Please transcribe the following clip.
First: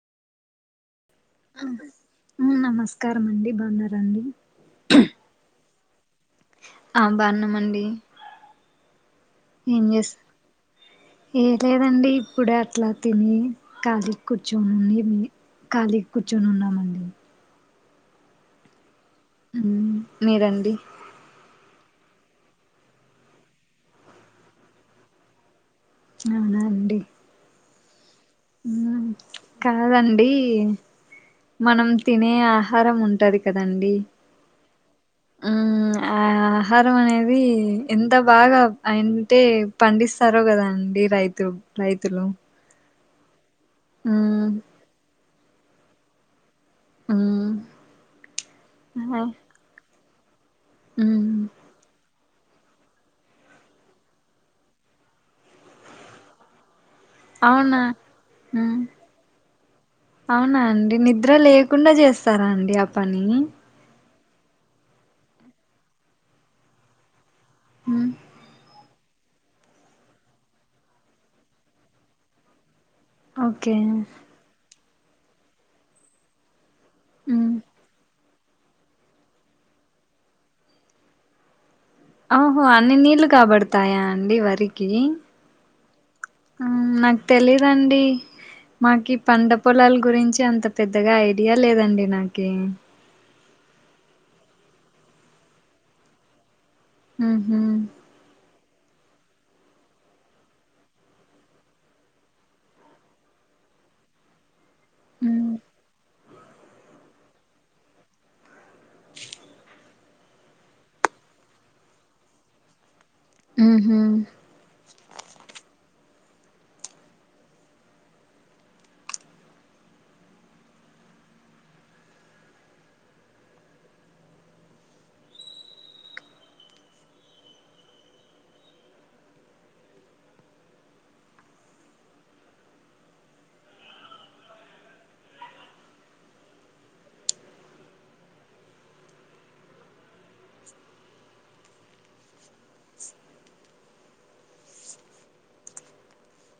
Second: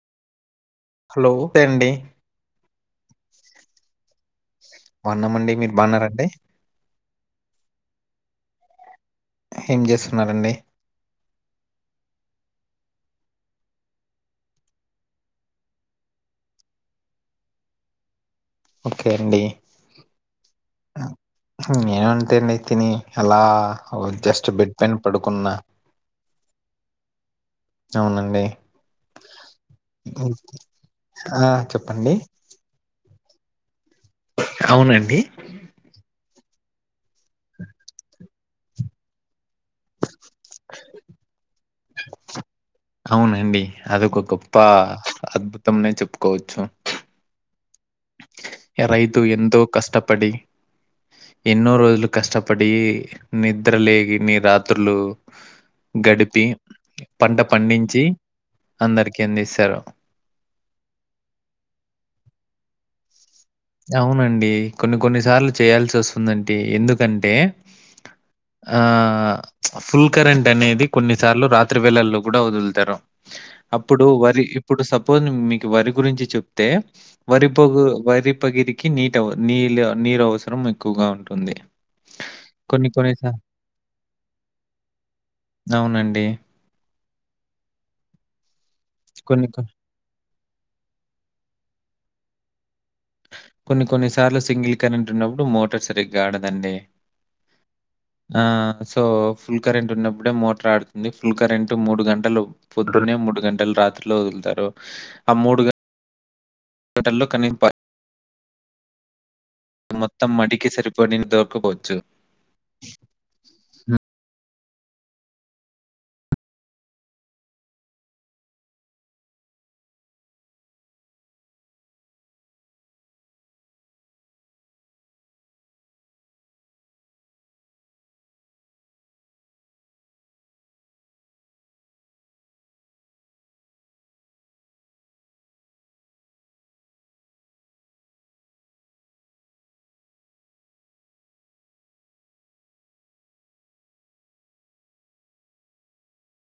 Hello నమస్తే అండి. నమస్కారం అండి బాగున్నారండి బాన్నమండి మీరు బాన్నారండి ఆ బాన్నమండి ఏం చేస్తున్నారండి ఏ లేదండి ఇప్పుడే అట్లా తిని కాళీ కూర్చొనిండి మీ ఖాళీ కూర్చొని ఉన్నామండి ఓకే అండి మ్మ్ మీరండి నేనుంటే అండి తిని అలా జస్ట్ బెడ్ పెన్ పడుకున్నా అవునా అండి అవునండి. ఉ కాదండి హ్మ్. ఆ మనం చెప్పండి. తినే ఆహారం ఉంటది కదండి అవునండి మ్మ్ ఆ ఆహారం అనేది ఎంత బాగా అంటే పండిస్తారో కదాండి రైతు రైతులు అవునండి అదొక మ్మ్ గొప్ప అద్భుతంఆనే చెప్పుకోవచ్చు ఉ ఆ రైతు ఎంతో కష్టపడి మ్మ్ ఎన్నో రోజు కష్టపడి నిద్ర లేని రాత్రులు గడిపి పంట అవునా పండించి మ్మ్ అందరికి అందిస్తారు అవునా అండి నిద్ర లేకుండా చేస్తారా అండి ఆ పని అవునండి కొన్ని కొన్ని సార్లు చేయాల్సి వస్తుందండి ఎందుకంటే ఉ ఆ ఫుల్ కరెంట్ అనేది కొన్నిసార్లు రాత్రి వేళల్లో కూడా వదులుతారు ఓకే అప్పుడు వరి ఇప్పుడు సపోజ్ మీకు వరి గురించి చెప్పితే మ్మ్ వరిపోగు వరి ఉపగిరికి నీటి నీ నీరు అవసరం ఎక్కువగా ఉంటుంది ఓహో కొన్ని అన్ని కొన్ని నీళ్లు సా కాబడతాయా అండి వరికి అవునండి ఆ నాకు తెలియదండి మాకు కొన్ని పంట కొ పొలాల గురించి అంత అంత పెద్దగా ఐడియా లేదండి నాకి కొన్ని కొన్ని సార్లు సింగిల్ కరెంట్ ఉన్నప్పుడు మోటార్ సరిగ్గా ఆడదండి ఉ హు ఆ సో ఫుల్ కరెంట్ ఉన్నప్పుడే మోటార్ ఆడుతుంది ఫుల్ కరెంట్ మూడు గంటలు పొద్దునే మూడు గంటలు రాత్రిలో వదులుతారు ఆ మూడు మ్మ్ గంటల్లో కనీ ఉ మొత్తం మడికి సరిపడ నీళ్లు దొరకపోవచ్చు ఉ హు